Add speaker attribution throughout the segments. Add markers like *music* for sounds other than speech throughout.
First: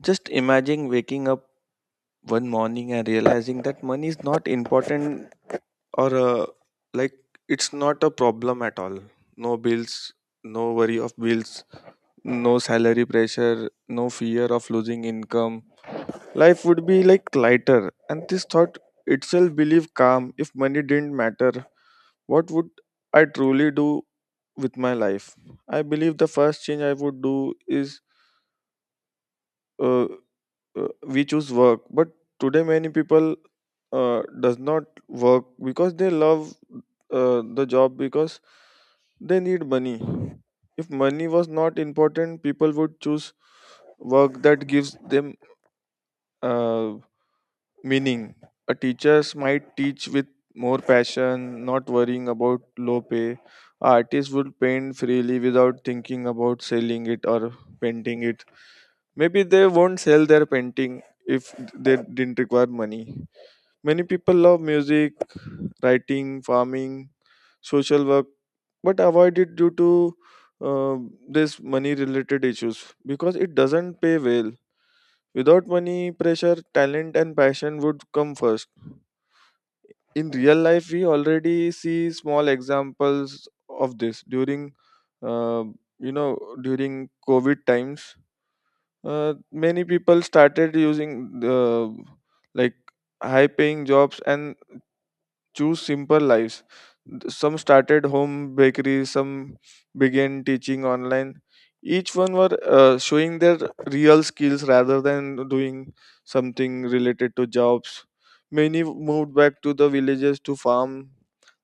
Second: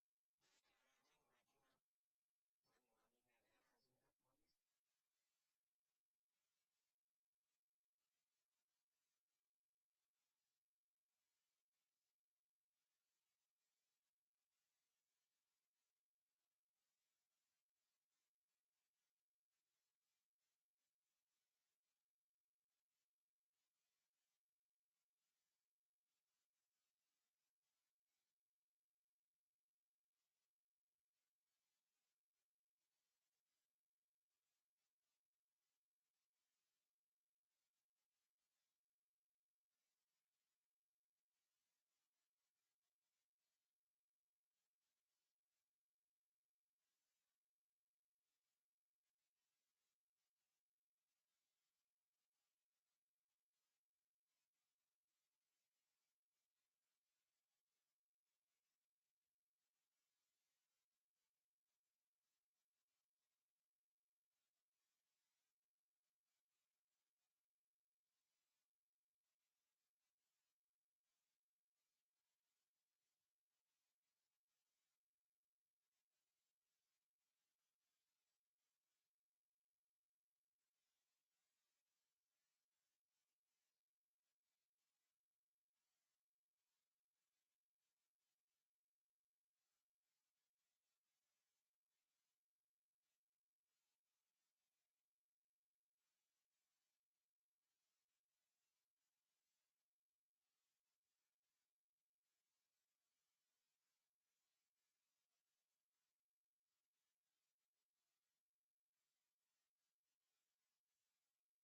Speaker 1: Just imagine waking up one morning and realizing that money is not important or like it's not a problem at all. No bills, no worry of bills, no salary pressure, no fear of losing income. Life would be like lighter. And this thought itself believe calm. If money didn't matter, what would I truly do with my life? I believe the first change I would do is. uh. We choose work but today many people does not work because they love the job because they need money. If money was not important, people would choose work that gives them uh, meaning. A teachers might teach with more passion, not worrying about low pay. Artists would paint freely without thinking about selling it or painting it. Maybe they won't sell their painting if they didn't require money. Many people love music, writing, farming, social work, but avoid it due to uh, this money related issues because it doesn't pay well. Without money pressure, talent and passion would come first. In real life, we already see small examples of this during, uh, during COVID times. Many people started using the like high paying jobs and choose simple lives. Some started home bakeries, some began teaching online. Each one were showing their real skills rather than doing something related to jobs. Many moved back to the villages to farm.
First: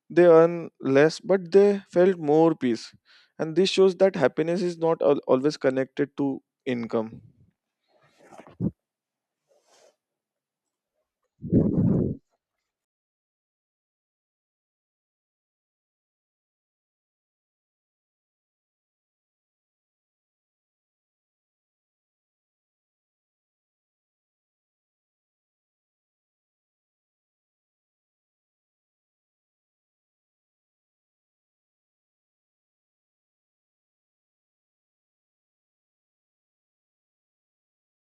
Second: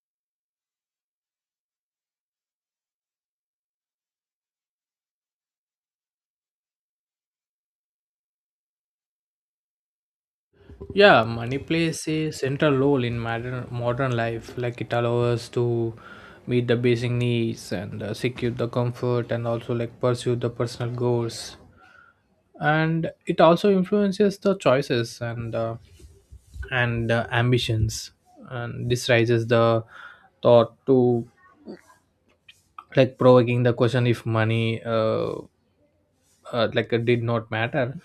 Speaker 1: They earn less but they felt more peace, and this shows that happiness is not always connected to income.
Speaker 2: Yeah, money plays
Speaker 1: Yeah,
Speaker 2: a central role in modern life. Like it allows us to meet the basic needs and secure the comfort, and also like pursue the personal goals. And it also influences the choices and ambitions. And this raises the thought to like provoking the question if money did not matter,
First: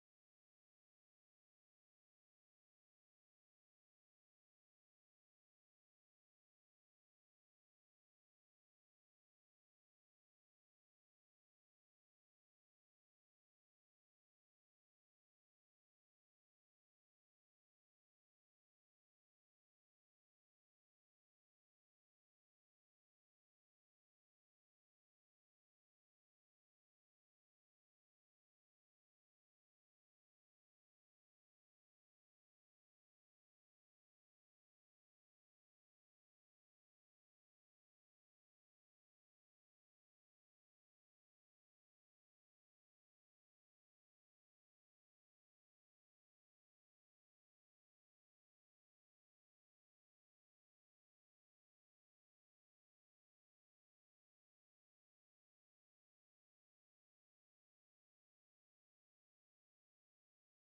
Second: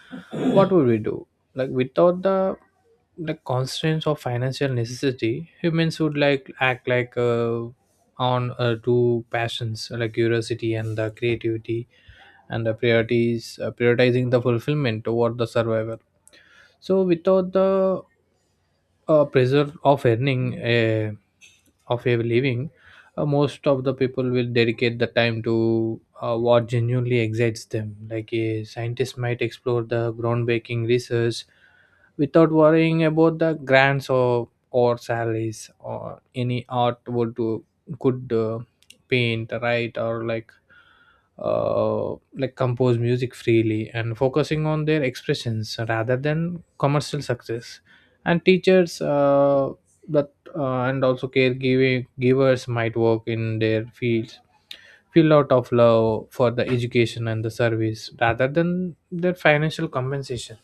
Speaker 2: what would we do, like without the constraints of financial necessity. Humans would like act on two passions, like curiosity and the creativity, and the priorities, prioritizing the fulfillment over the survival. So without the pressure of earning a of a living, most of the people will dedicate the time to what genuinely excites them. Like a scientist might explore the groundbreaking research without worrying about the grants or salaries, or any art would do, could paint, write, or like compose music freely and focusing on their expressions rather than commercial success. And teachers, the and also caregiving givers might work in their fields filled out of love for the education and the service rather than their financial compensation.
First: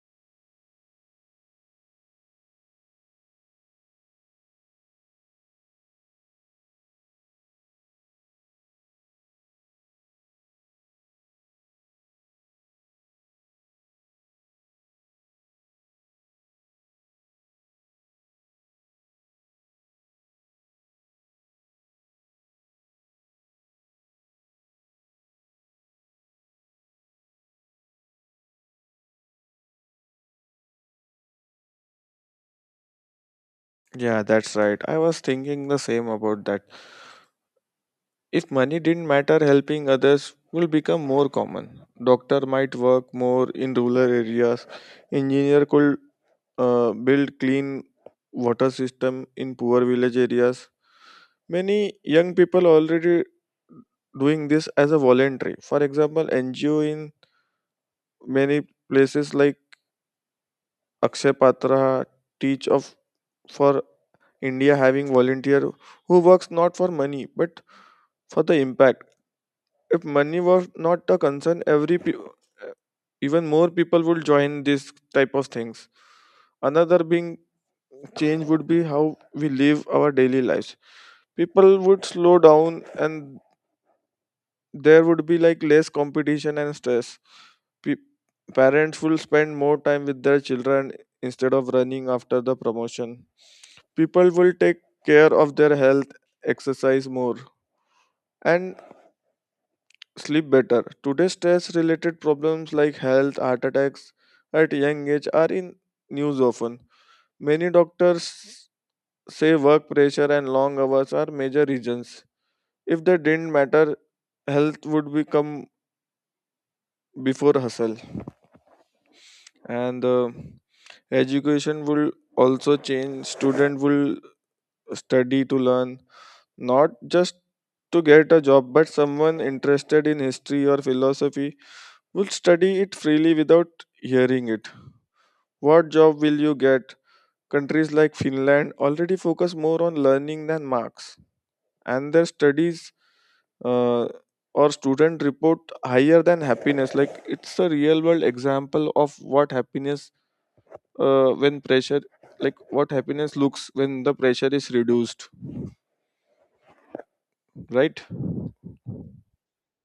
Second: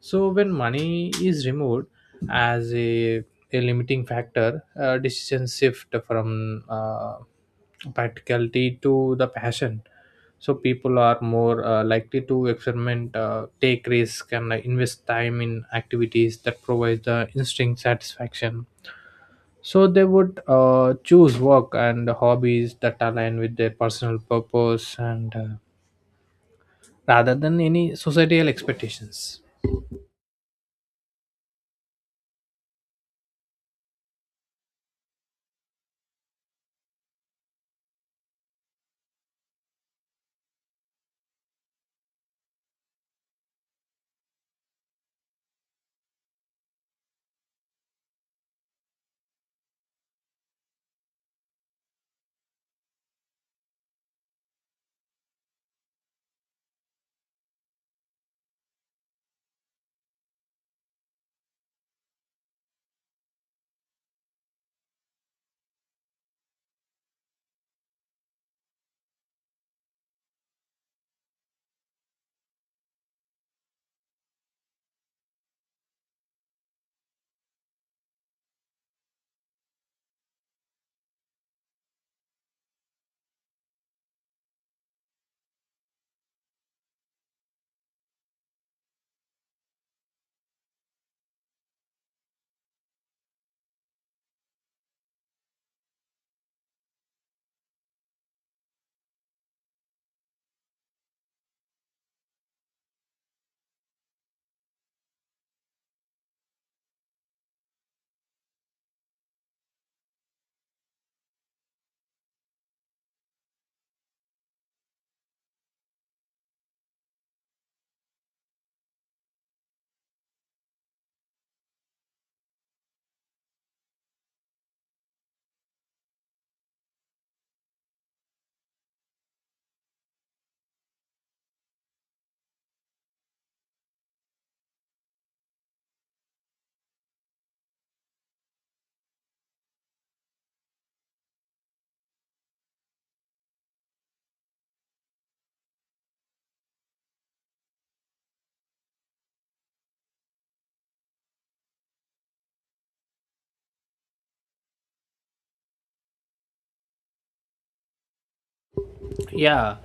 Speaker 2: So when money is removed as a limiting factor, decisions shift from practicality to the passion. So people are more likely to experiment, take risk, and invest time in activities that provide the instinct satisfaction. So they would choose work and hobbies that align with their personal purpose and rather than any societal expectations.
Speaker 1: that's right. I was thinking the same about that. If money didn't matter, helping others will become more common. Doctor might work more in rural areas. Engineer could build clean water system in poor village areas. Many young people already doing this as a voluntary. For example, NGO in many places like Akshay Patra, teach of for India, having volunteer who works not for money but for the impact. If money was not a concern, even more people would join this type of things. Another being change would be how we live our daily lives. People would slow down and there would be like less competition and stress. Pe- Parents will spend more time with their children instead of running after the promotion. People will take care of their health, exercise more, and sleep better. Today, stress related problems like health, heart attacks at young age are in news often. Many doctors say work pressure and long hours are major reasons. If they didn't matter, health would become before hustle. And education will also change. Student will study to learn, not just to get a job, but someone interested in history or philosophy will study it freely without hearing it. What job will you get? Countries like Finland already focus more on learning than marks, and their studies uh, or student report higher than happiness. Like it's a real world example of what happiness when pressure, like what happiness looks when the pressure is reduced, right?
Speaker 2: Yeah,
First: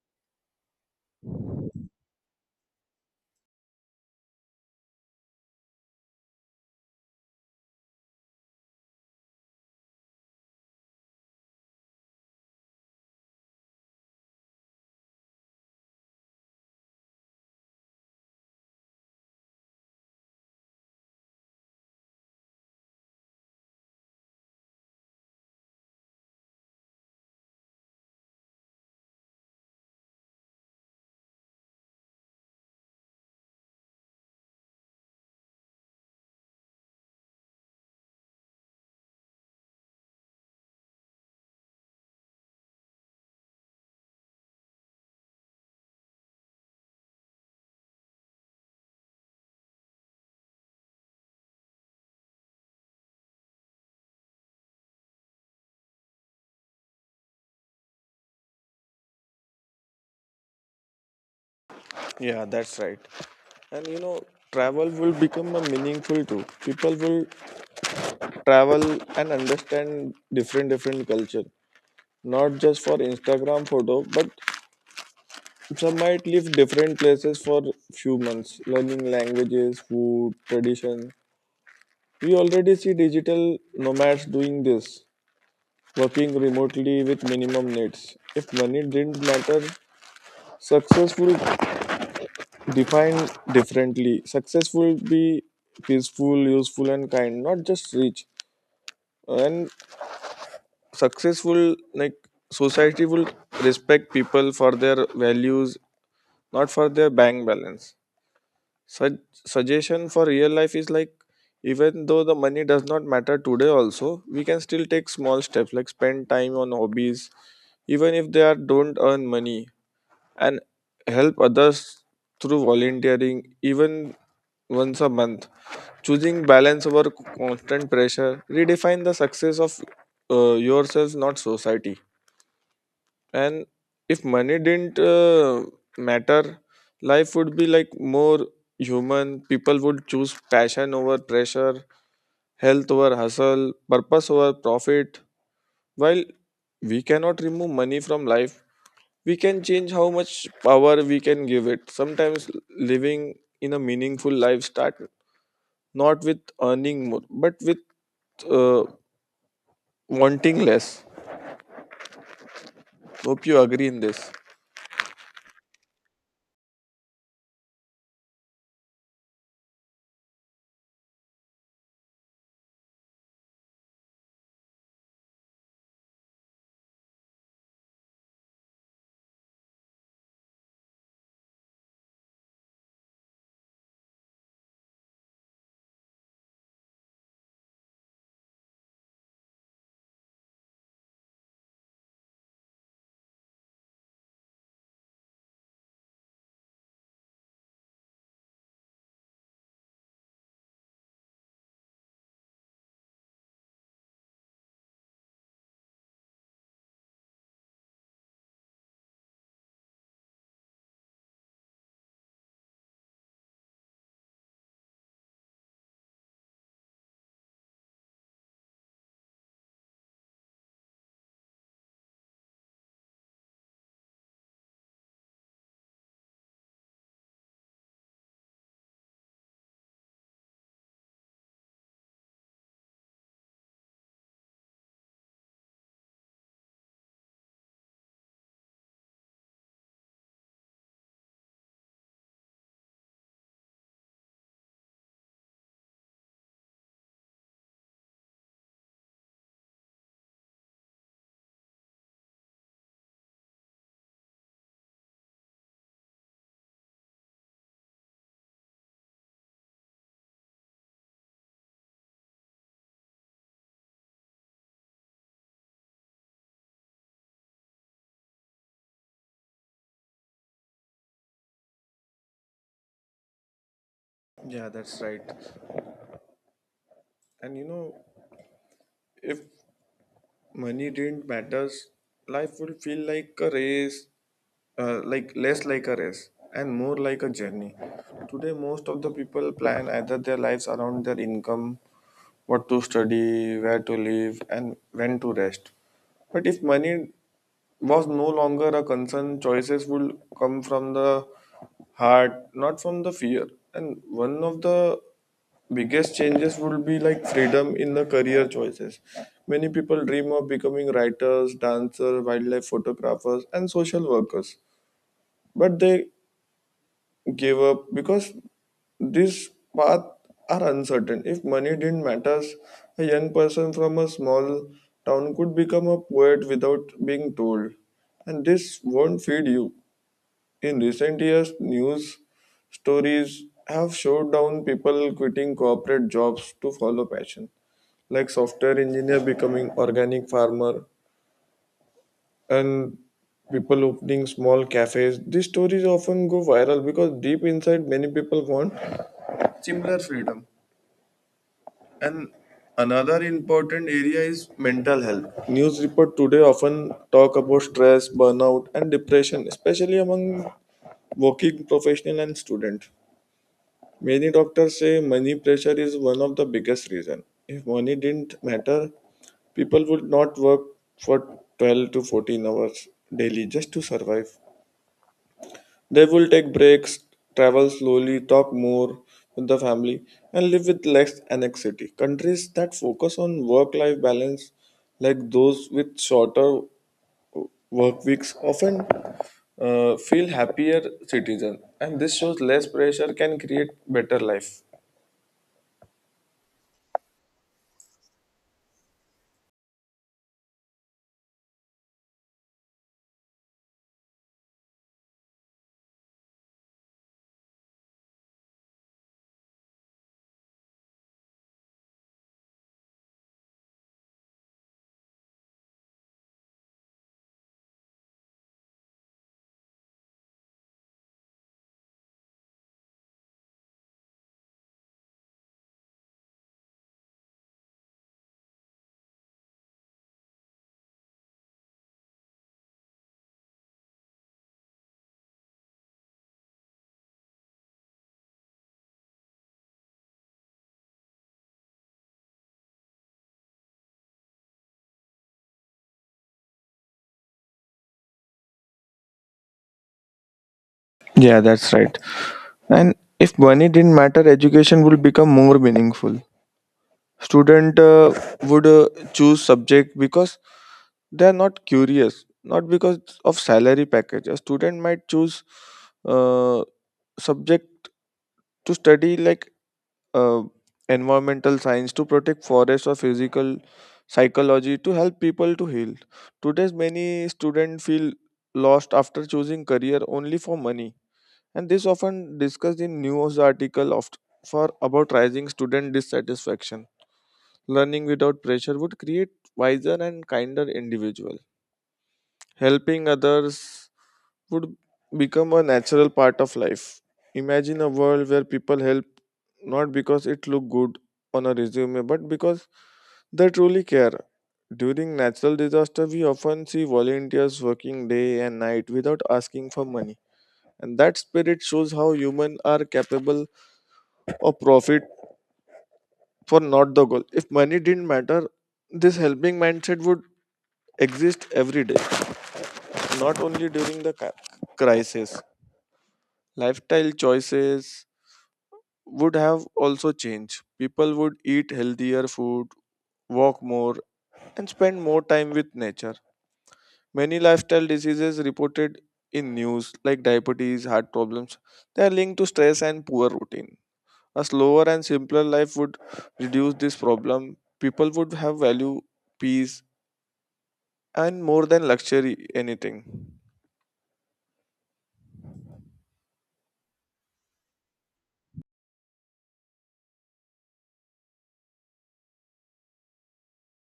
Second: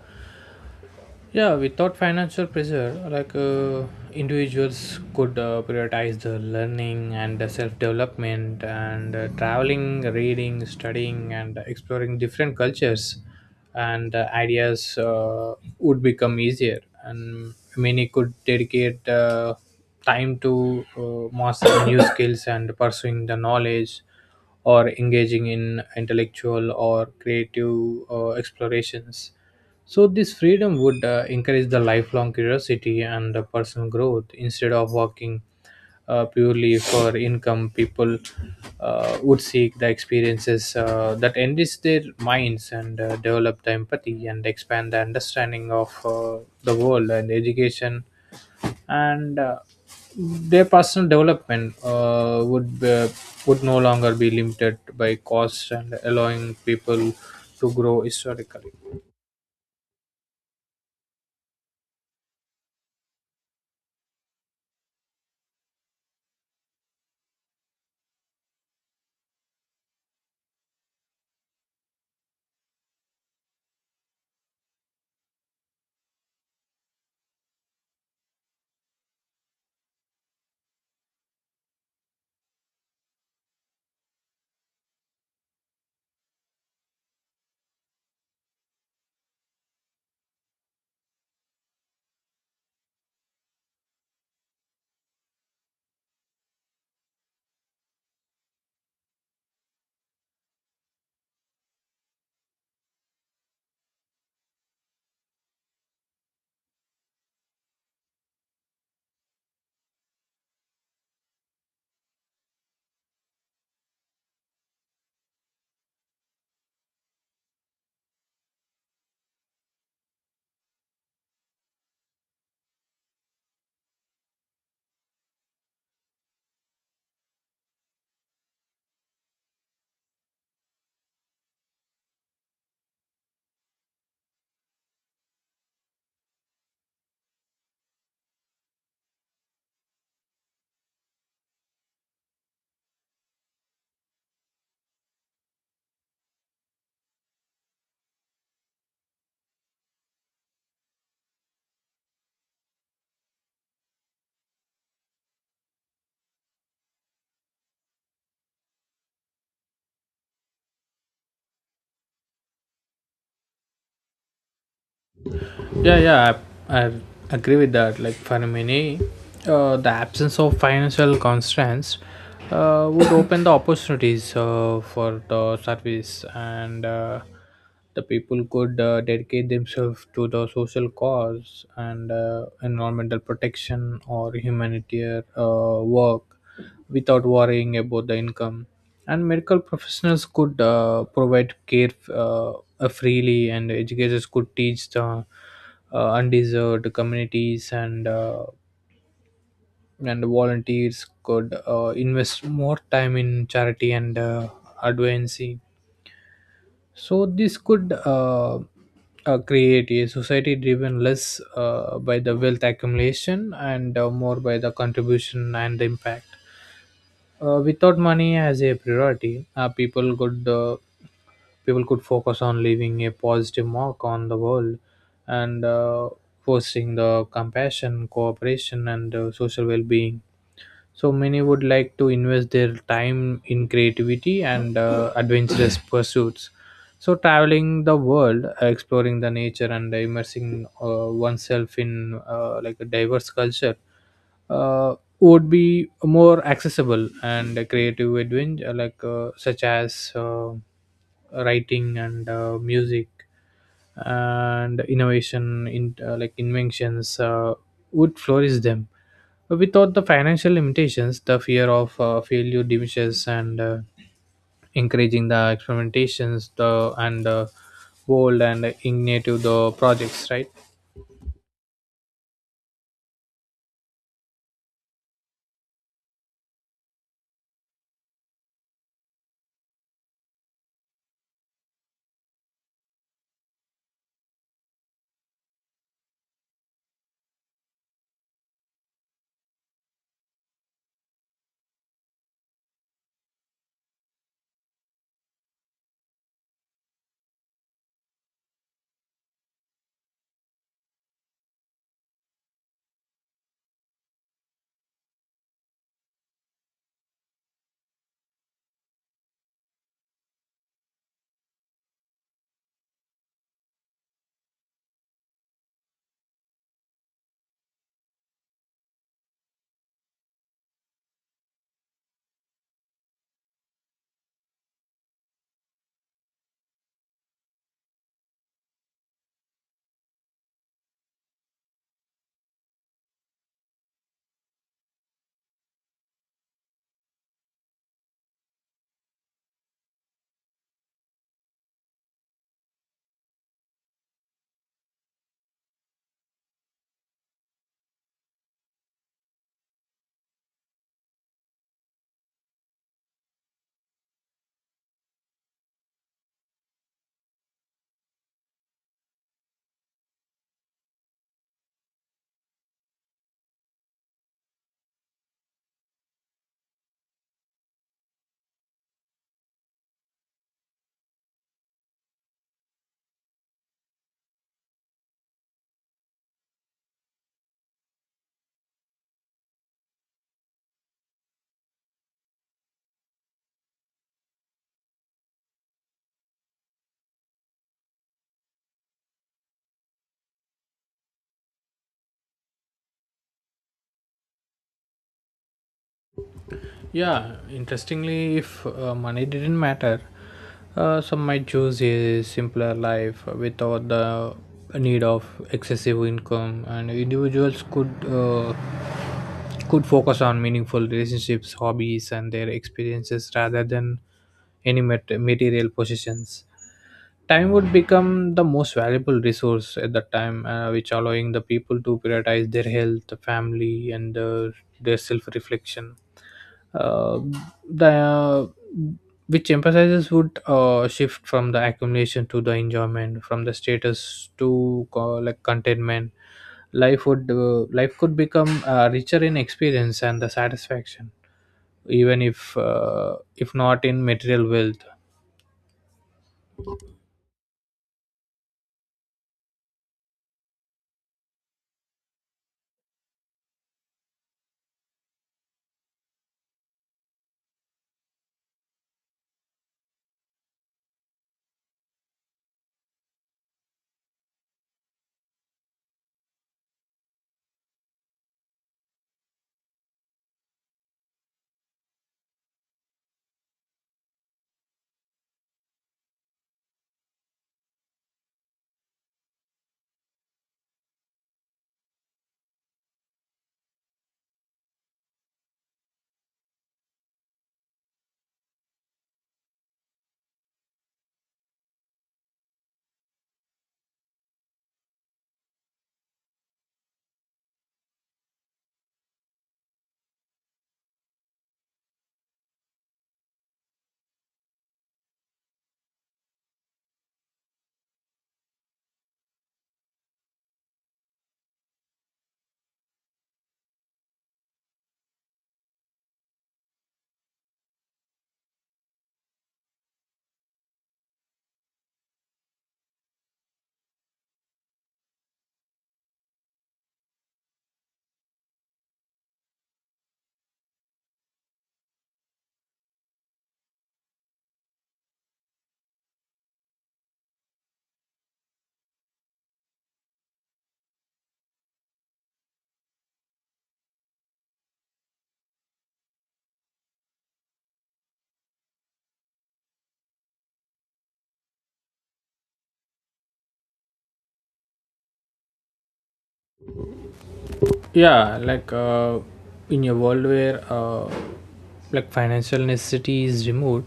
Speaker 2: Yeah, without financial pressure, individuals could prioritize the learning and the self development, and traveling, reading, studying, and exploring different cultures and ideas would become easier. And many could dedicate time to mastering new *coughs* skills and pursuing the knowledge, or engaging in intellectual or creative explorations. So, this freedom would encourage the lifelong curiosity and the personal growth instead of working purely for income. People would seek the experiences that enrich their minds and develop the empathy and expand the understanding of the world and education and their personal development would no longer be limited by cost, and allowing people to grow historically.
Speaker 1: Yeah, that's right. And you know, travel will become a meaningful too. People will travel and understand different culture, not just for Instagram photo. But some might live different places for few months, learning languages, food, tradition. We already see digital nomads doing this, working remotely with minimum needs. If money didn't matter, successful defined differently. Successful be peaceful, useful, and kind, not just rich. And successful like society will respect people for their values, not for their bank balance. Such suggestion for real life is like, even though the money does not matter today also, we can still take small steps like spend time on hobbies even if they are don't earn money, and help others through volunteering even once a month, choosing balance over constant pressure, redefine the success of yourself not society. And if money didn't matter, life would be like more human. People would choose passion over pressure, health over hustle, purpose over profit. While we cannot remove money from life, we can change how much power we can give it. Sometimes living in a meaningful life start not with earning more but with uh, wanting less. Hope you agree in this.
Speaker 2: Yeah, yeah, I agree with that. Like for many, the absence of financial constraints would open the opportunities for the service, and the people could dedicate themselves to the social cause and environmental protection or humanitarian work without worrying about the income. And medical professionals could provide care freely, and educators could teach the undeserved communities, and volunteers could invest more time in charity and advocacy. So this could create a society driven less by the wealth accumulation and more by the contribution and the impact. Without money as a priority, uh, people could focus on leaving a positive mark on the world, and fostering the compassion, cooperation, and social well-being. So many would like to invest their time in creativity and adventurous *coughs* pursuits. So traveling the world, exploring the nature, and immersing oneself in a diverse culture uh, would be more accessible, and a creative adventure such as writing and music, and innovation in inventions would flourish them. But without the financial limitations, the fear of failure diminishes, and encouraging the experimentations, the and bold and innovative the projects, right?
Speaker 1: If money didn't matters, life would feel like a race, like less like a race and more like a journey. Today, most of the people plan either their lives around their income, what to study, where to live, and when to rest. But if money was no longer a concern, choices would come from the heart, not from the fear. And one of the biggest changes would be like freedom in the career choices. Many people dream of becoming writers, dancers, wildlife photographers, and social workers, but they give up because these paths are uncertain. If money didn't matter, a young person from a small town could become a poet without being told and this won't feed you. In recent years, news stories have showed down people quitting corporate jobs to follow passion, like software engineer becoming organic farmer and people opening small cafes. These stories often go viral because deep inside many people want similar freedom. And another important area is mental health. News report today often talk about stress, burnout, and depression, especially among working professional and student. Many doctors say money pressure is one of the biggest reason. If money didn't matter, people would not work for 12 to 14 hours daily just to survive. They will take breaks, travel slowly, talk more with the family, and live with less anxiety. Countries that focus on work life balance, like those with shorter work weeks, often feel happier citizens, and this shows less pressure can create better life.
Speaker 2: Yeah, interestingly, if money didn't matter, some might choose a simpler life without the need of excessive income, and individuals could focus on meaningful relationships, hobbies, and their experiences rather than any material possessions. Time would become the most valuable resource at that time, which allowing the people to prioritize their health, family, and their self-reflection. Uh, the Which emphasizes would shift from the accumulation to the enjoyment, from the status to contentment. Life could become richer in experience and the satisfaction, even if not in material wealth.
Speaker 1: Yeah, that's right. And if money didn't matter, education would become more meaningful. Student would choose subject because they are not curious, not because of salary package. A student might choose uh, subject to study like uh, environmental science to protect forests or physical psychology to help people to heal. Today's many students feel lost after choosing career only for money, and this often discussed in news article of, for about rising student dissatisfaction. Learning without pressure would create wiser and kinder individual. Helping others would become a natural part of life. Imagine a world where people help not because it look good on a resume but because they truly care. During natural disaster, we often see volunteers working day and night without asking for money. And that spirit shows how humans are capable of profit for not the goal. If money didn't matter, this helping mindset would exist every day, not only during the crisis. Lifestyle choices would have also changed. People would eat healthier food, walk more, and spend more time with nature. Many lifestyle diseases reported in news, like diabetes, heart problems, they are linked to stress and poor routine. A slower and simpler life would reduce this problem. People would have value, peace, and more than luxury anything.
Speaker 2: yeah like uh, in a world where like financial necessity is removed,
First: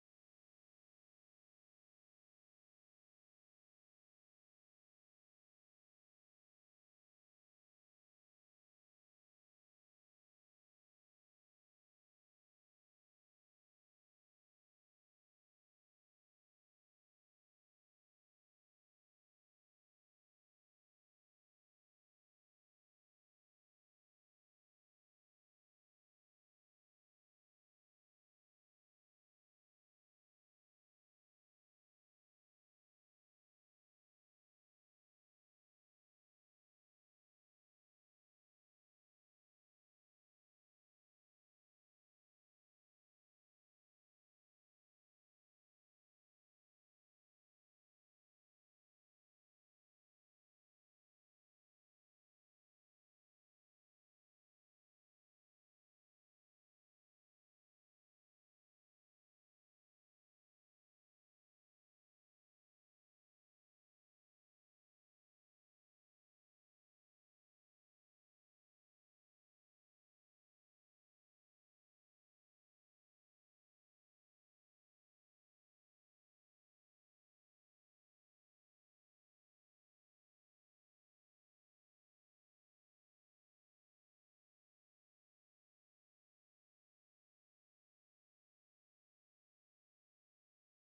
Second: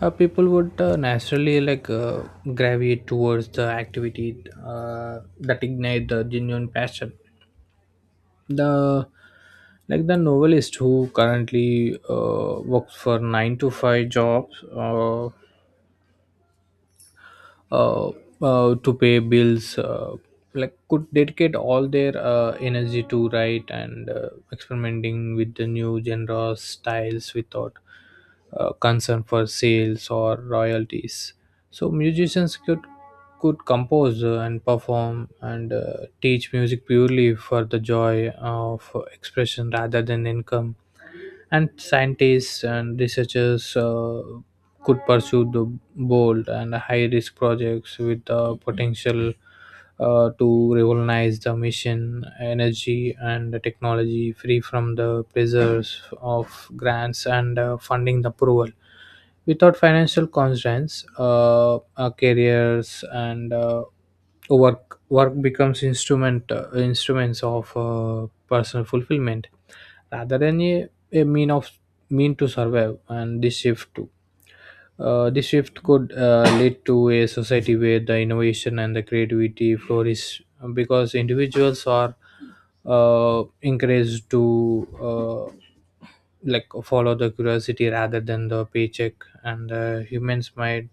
Speaker 2: people would naturally gravitate towards the activity that ignite the genuine passion. The Like the novelist who currently works for 9 to 5 jobs, uh, to pay bills, like could dedicate all their energy to write and experimenting with the new genres styles without concern for sales or royalties. So musicians could compose, and perform, and teach music purely for the joy of expression rather than income. And scientists and researchers could pursue the bold and high risk projects with the potential to revolutionize the mission, energy, and the technology, free from the pressures of grants and funding approval. Without financial constraints, our careers and uh, work becomes instruments of personal fulfillment rather than a mean of mean to survive. And this shift, this shift could lead to a society where the innovation and the creativity flourish, because individuals are encouraged to follow the curiosity rather than the paycheck. And humans might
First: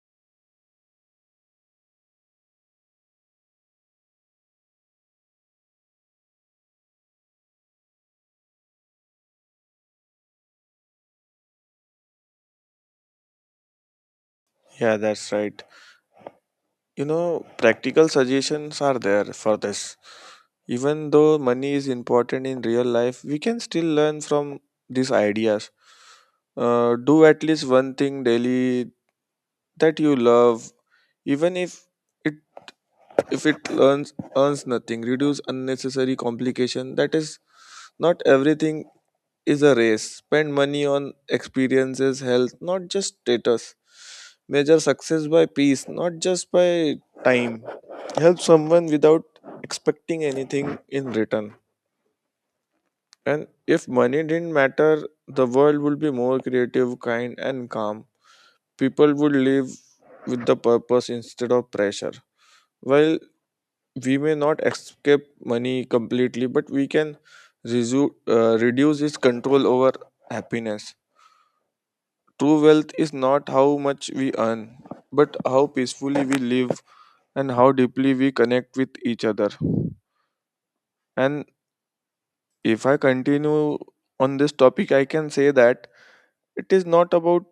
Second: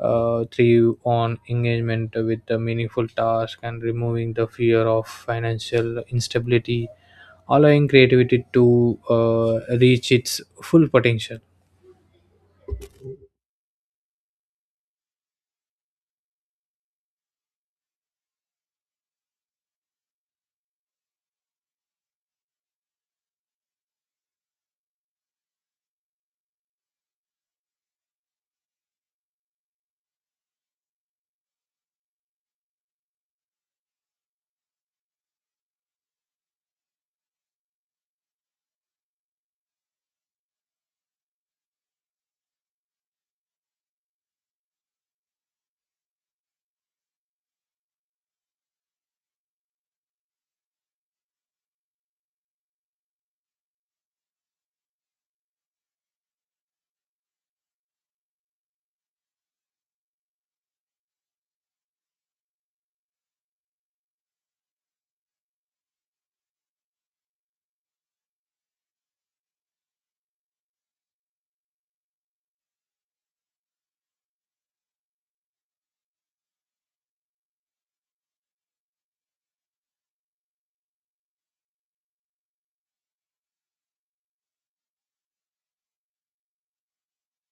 Speaker 2: thrive on engagement with the meaningful task, and removing the fear of financial instability, allowing creativity to reach its full potential.
Speaker 1: Yeah, that's right. You know, practical suggestions are there for this. Even though money is important in real life, we can still learn from these ideas. Do at least one thing daily that you love, even it if it earns nothing. Reduce unnecessary complication. That is, not everything is a race. Spend money on experiences, health, not just status. Measure success by peace, not just by time. Help someone without expecting anything in return. And if money didn't matter, the world would be more creative, kind, and calm. People would live with the purpose instead of pressure. While we may not escape money completely, but we can reduce its control over happiness. True wealth is not how much we earn, but how peacefully we live and how deeply we connect with each other. And if I continue on this topic, I can say that it is not about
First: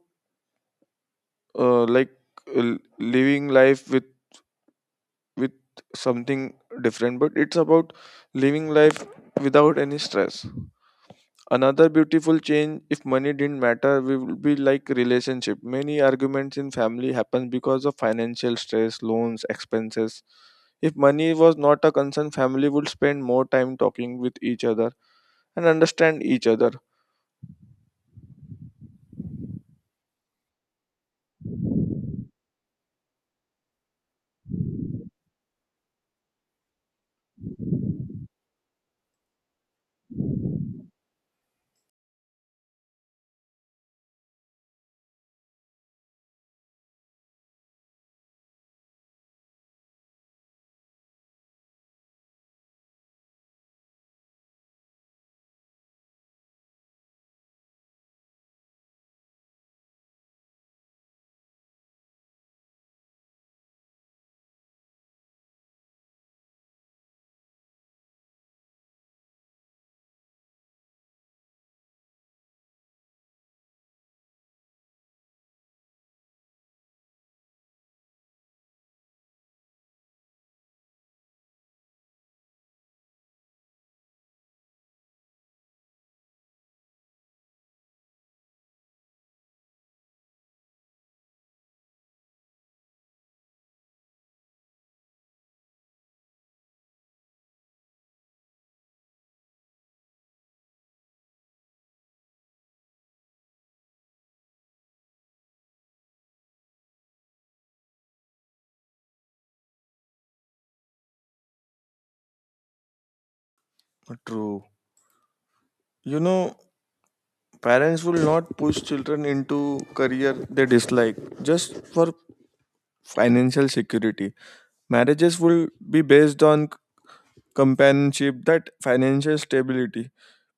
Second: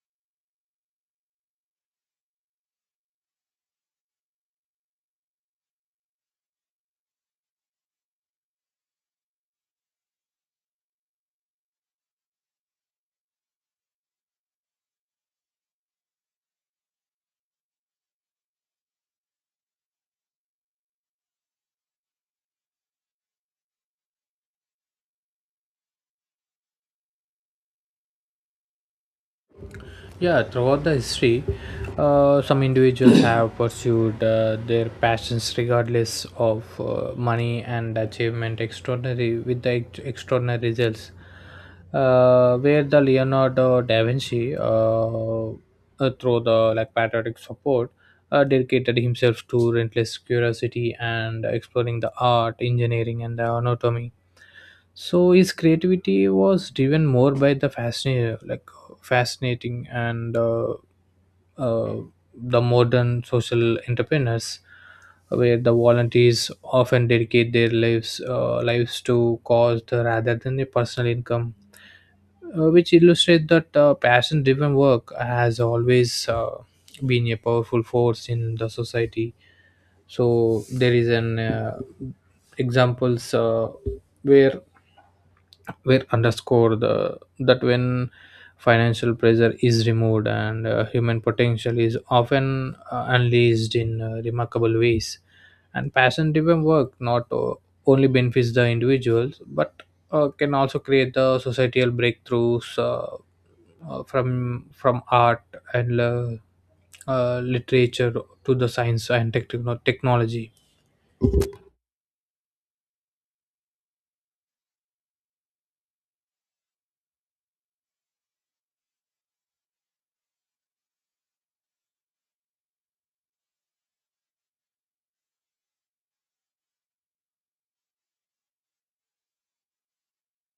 Speaker 1: uh, like living life with something different, but it's about living life without any stress. Another beautiful change if money didn't matter we would be like relationship. Many arguments in family happen because of financial stress, loans, expenses. If money was not a concern, family would spend more time talking with each other and understand each other.
Speaker 2: Yeah, throughout the history, some individuals *coughs* have pursued their passions regardless of money and achievement, extraordinary with the extraordinary results. Where the Leonardo da Vinci, through the like patriotic support, dedicated himself to relentless curiosity and exploring the art, engineering, and the anatomy. So his creativity was driven more by the fascinating and uh, the modern social entrepreneurs, where the volunteers often dedicate their lives to cause rather than their personal income, which illustrate that passion driven work has always been a powerful force in the society. So there is an examples where where underscore the that when financial pressure is removed, and human potential is often unleashed in remarkable ways, and passion driven work not only benefits the individuals but can also create the societal breakthroughs, from art and literature to the science and technology.
Speaker 1: True. You know, parents will not push children into career they dislike just for financial security. Marriages will be based on companionship that financial stability.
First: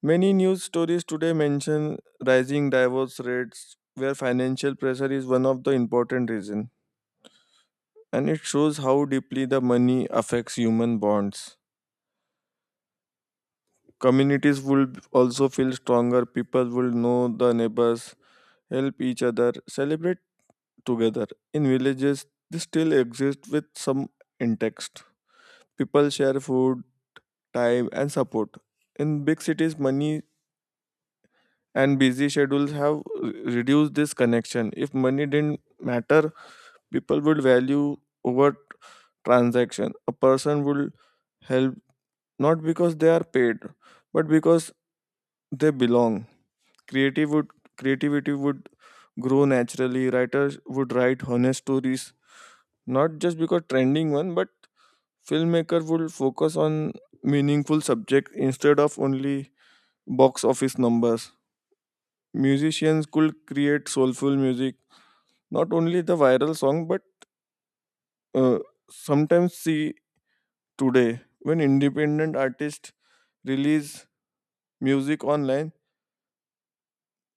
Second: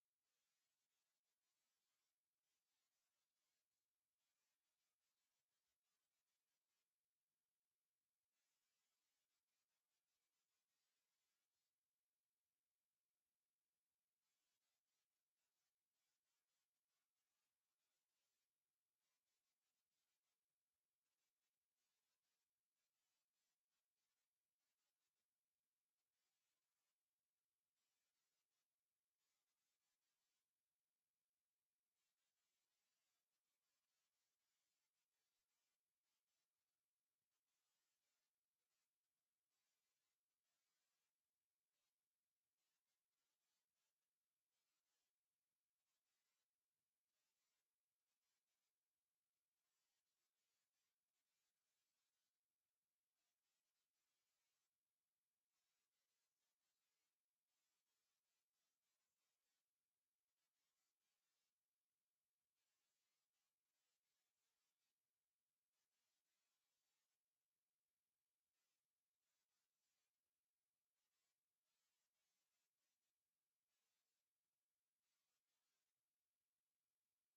Speaker 1: Many news stories today mention rising divorce rates where financial pressure is one of the important reasons, and it shows how deeply the money affects human bonds. Communities will also feel stronger. People will know the neighbors, help each other, celebrate together. In villages, this still exists with some intact. People share food, time, and support. In big cities, money and busy schedules have r- reduced this connection. If money didn't matter, people would value over transaction. A person will help not because they are paid, but because they belong. Creative would, creativity would grow naturally. Writers would write honest stories, not just because trending one, but filmmaker would focus on meaningful subject instead of only box office numbers. Musicians could create soulful music. Not only the viral song, but uh, sometimes see today when independent artists release music online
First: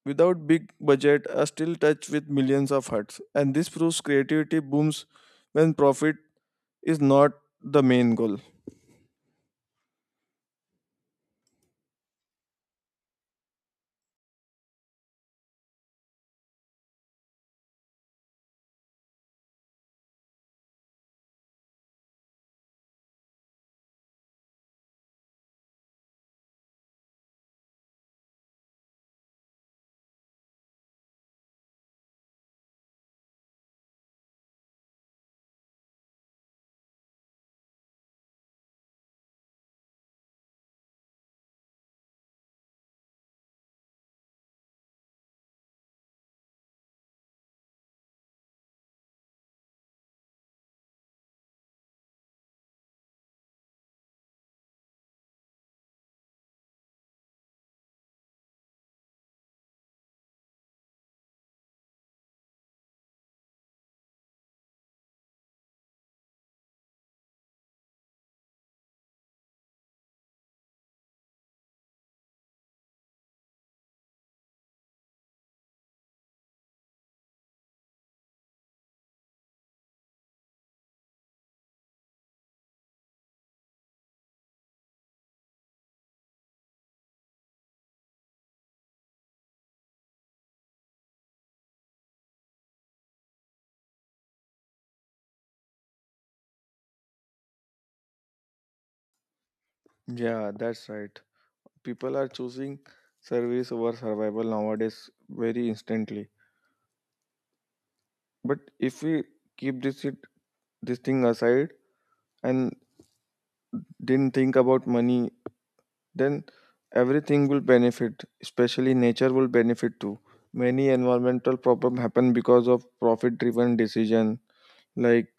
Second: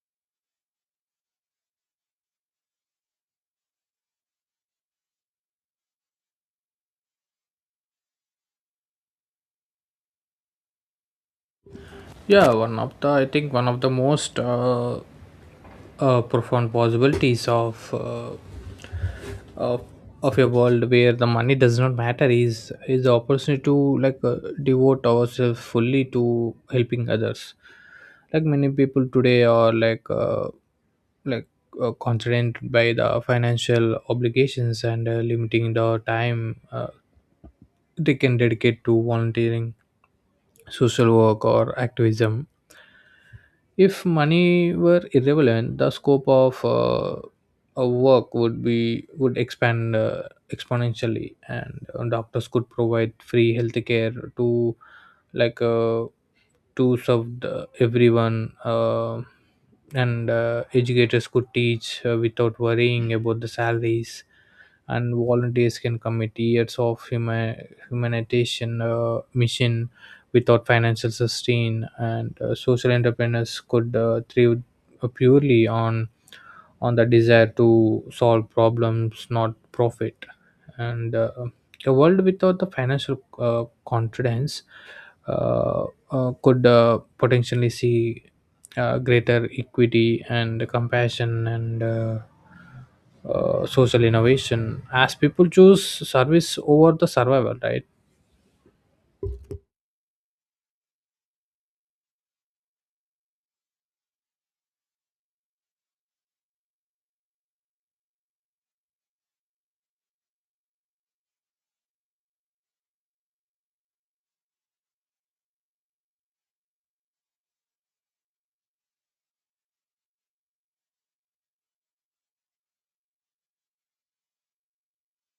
Speaker 1: without big budget are still touch with millions of hearts. And this proves creativity booms when profit is not the main goal.
Speaker 2: Yeah, one of the I think one of the most profound possibilities of of a world where the money does not matter is the opportunity to devote ourselves fully to helping others. Like many people today are like constrained by the financial obligations and limiting the time they can dedicate to volunteering, social work, or activism. If money were irrelevant, the scope of a work would expand exponentially, and doctors could provide free healthcare to like uh, to serve the, everyone, and educators could teach without worrying about the salaries, and volunteers can commit years of humanitarian mission without financial sustain, and social entrepreneurs could thrive purely on the desire to solve problems, not profit. And a world without the financial confidence uh, could potentially see greater equity and compassion and social innovation, as people choose service over the survival, right?
Speaker 1: Yeah, that's right. People are choosing service over survival nowadays very instantly. But if we keep this thing aside and didn't think about money, then everything will benefit, especially nature will benefit too. Many environmental problem happen because of profit driven decision like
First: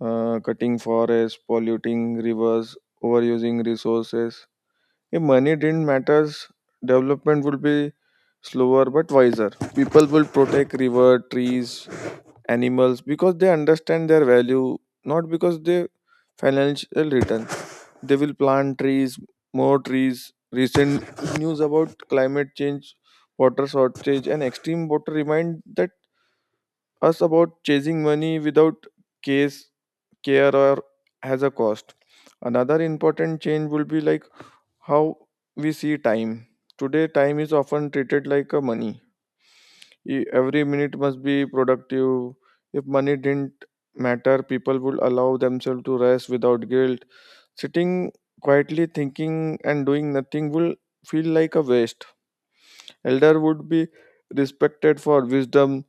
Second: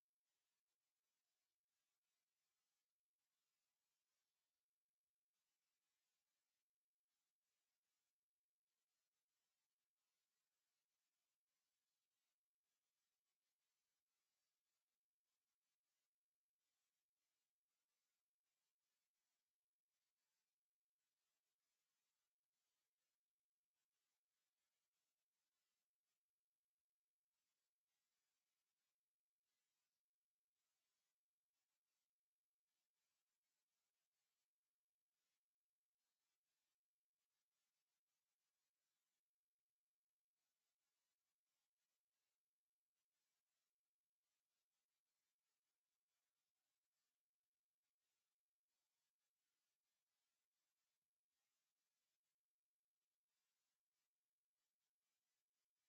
Speaker 1: cutting forests, polluting rivers, overusing resources. If money didn't matters, development would be slower but wiser. People will protect river, trees, animals because they understand their value, not because they financial return. They will plant trees, more trees. Recent news about climate change, water shortage, and extreme water remind that us about chasing money without case care or has a cost. Another important change will be like how we see time. Today, time is often treated like a money. Every minute must be productive. If money didn't matter, people would allow themselves to rest without guilt. Sitting quietly, thinking, and doing nothing will feel like a waste. Elder would be respected for wisdom,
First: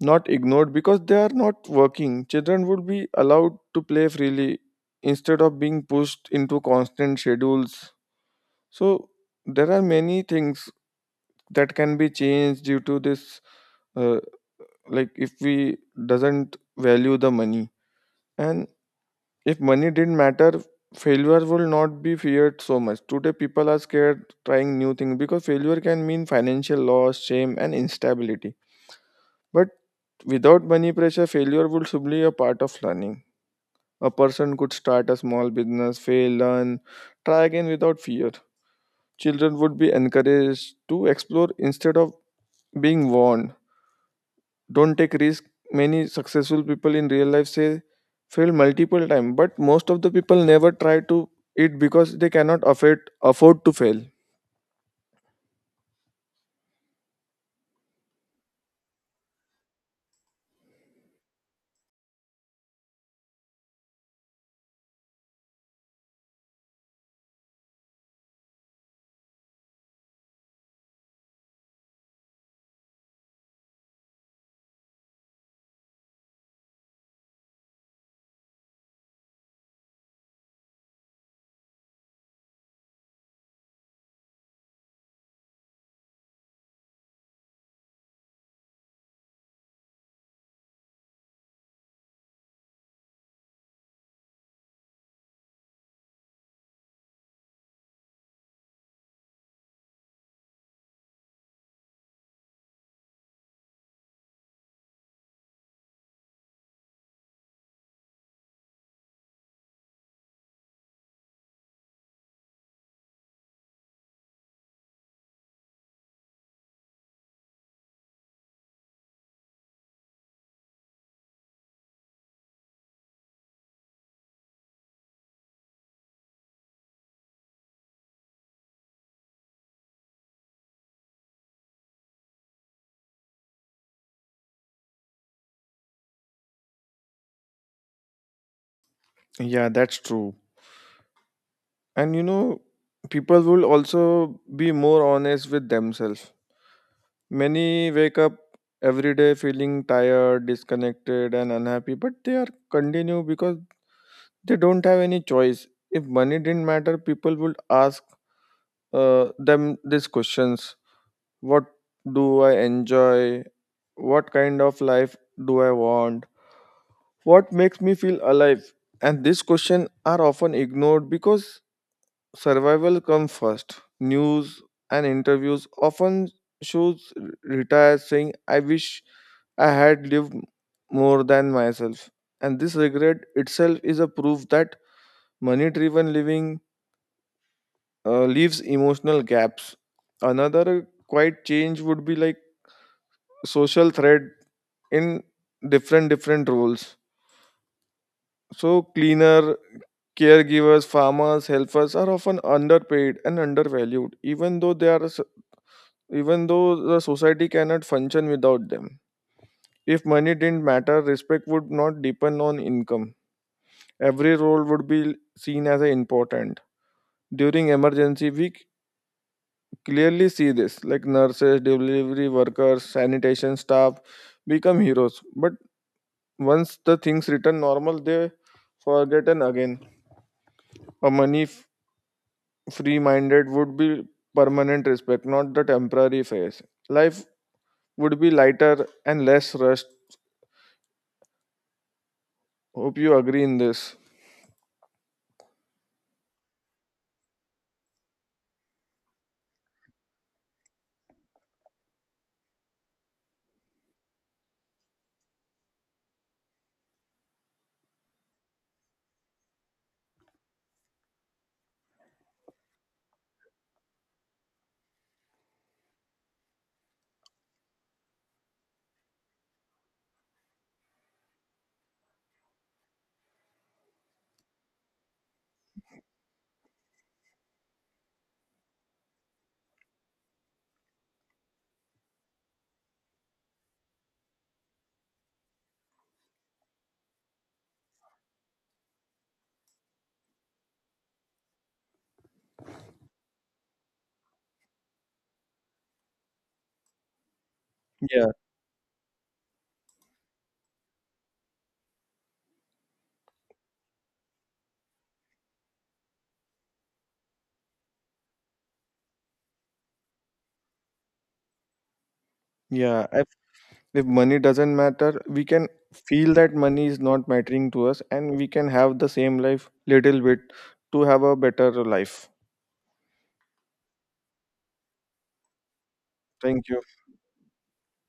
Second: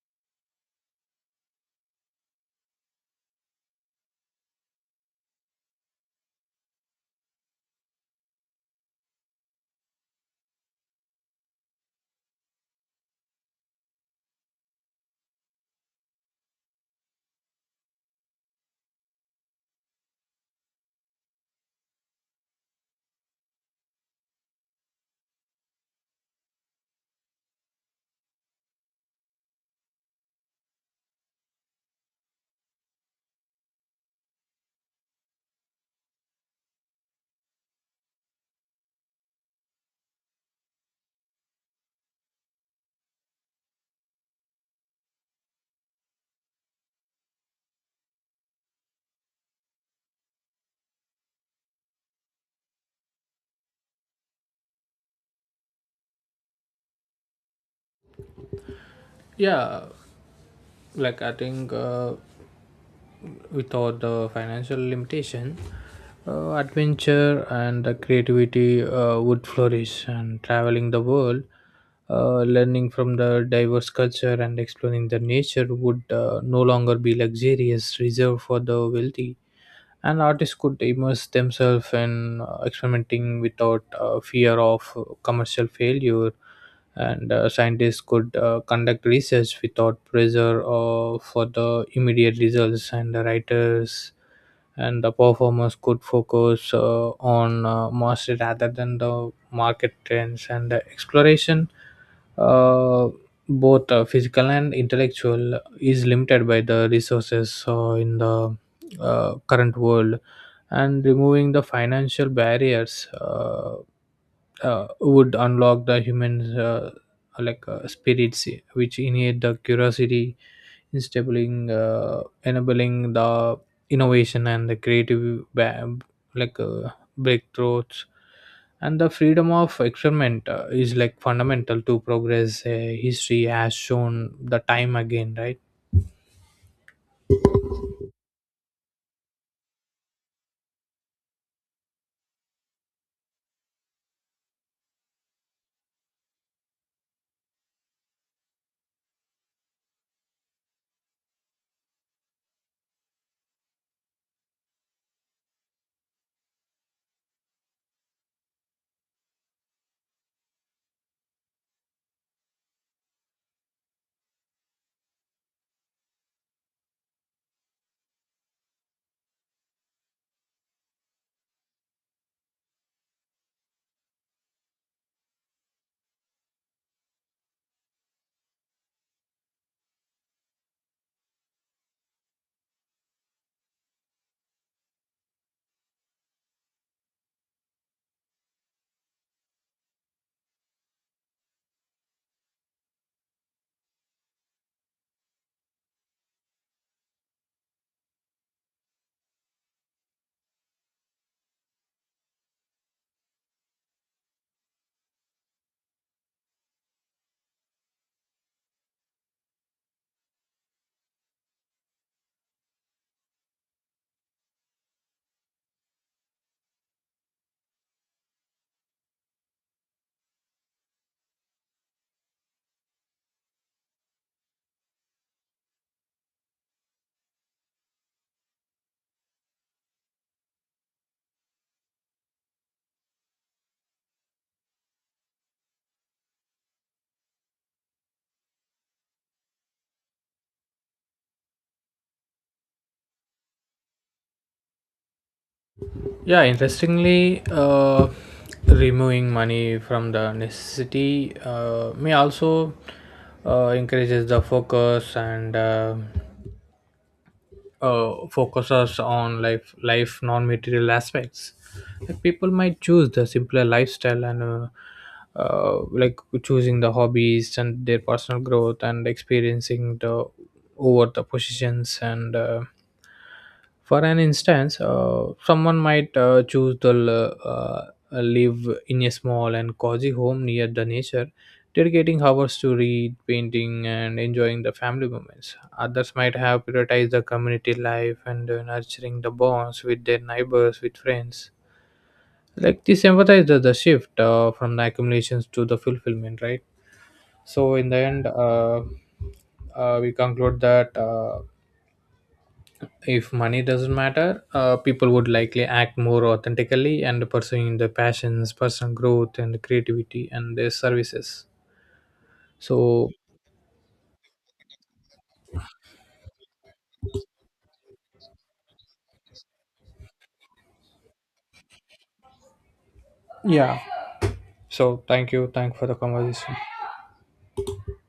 Speaker 1: not ignored because they are not working. Children would be allowed to play freely instead of being pushed into constant schedules. So, there are many things that can be changed due to this, uh, like if we doesn't value the money. And if money didn't matter, failure will not be feared so much. Today people are scared trying new things because failure can mean financial loss, shame, and instability. But without money pressure, failure would simply a part of learning. A person could start a small business, fail, learn, try again without fear. Children would be encouraged to explore instead of being warned, don't take risk. Many successful people in real life say fail multiple times, but most of the people never try to it because they cannot afford to fail.
Speaker 2: Yeah, like I think. Without the financial limitation, adventure and the creativity would flourish. And traveling the world, learning from the diverse culture and exploring the nature would no longer be luxurious reserved for the wealthy. And artists could immerse themselves in experimenting without fear of commercial failure, and scientists could conduct research without pressure for the immediate results, and the writers and the performers could focus on mastery rather than the market trends. And the exploration, uh, both physical and intellectual, is limited by the resources in the current world, and removing the financial barriers would unlock the human spirits, which innate the curiosity, instabling enabling the innovation and the creative like uh, breakthroughs. And the freedom of experiment is like fundamental to progress, history has shown the time again, right?
Speaker 1: Yeah, that's true. And you know, people will also be more honest with themselves. Many wake up every day feeling tired, disconnected, and unhappy, but they are continue because they don't have any choice. If money didn't matter, people would ask them these questions. What do I enjoy? What kind of life do I want? What makes me feel alive? And these questions are often ignored because survival comes first. News and interviews often shows retired saying, I wish I had lived more than myself. And this regret itself is a proof that money driven living leaves emotional gaps. Another quiet change would be like social thread in different roles. So cleaner, caregivers, farmers, helpers are often underpaid and undervalued, even though they are even though the society cannot function without them. If money didn't matter, respect would not depend on income. Every role would be seen as a important. During emergency, we clearly see this, like nurses, delivery workers, sanitation staff become heroes. But once the things return normal, they forgotten again. A free minded would be permanent respect, not the temporary phase. Life would be lighter and less rushed. Hope you agree in this.
Speaker 2: Yeah, interestingly, removing money from the necessity may also encourages the focus and focuses on life life non-material aspects. Like people might choose the simpler lifestyle and choosing the hobbies and their personal growth and experiencing the over the positions, and for an instance, someone might choose to live in a small and cozy home near the nature, dedicating hours to read, painting, and enjoying the family moments. Others might have prioritized the community life and nurturing the bonds with their neighbors, with friends. Like this emphasizes the shift from the accumulations to the fulfillment, right? So, in the
Speaker 1: Yeah,
Speaker 2: end, we conclude that if money doesn't matter, people would likely act more authentically and pursuing their passions, personal growth, and creativity, and their services.
Speaker 1: yeah.
Speaker 2: So,
Speaker 1: If money doesn't matter, we can feel that money is not mattering to us and we can have the same life little bit to have a better life.
Speaker 2: yeah. So thank you. Thank for the conversation.
Speaker 1: Thank you.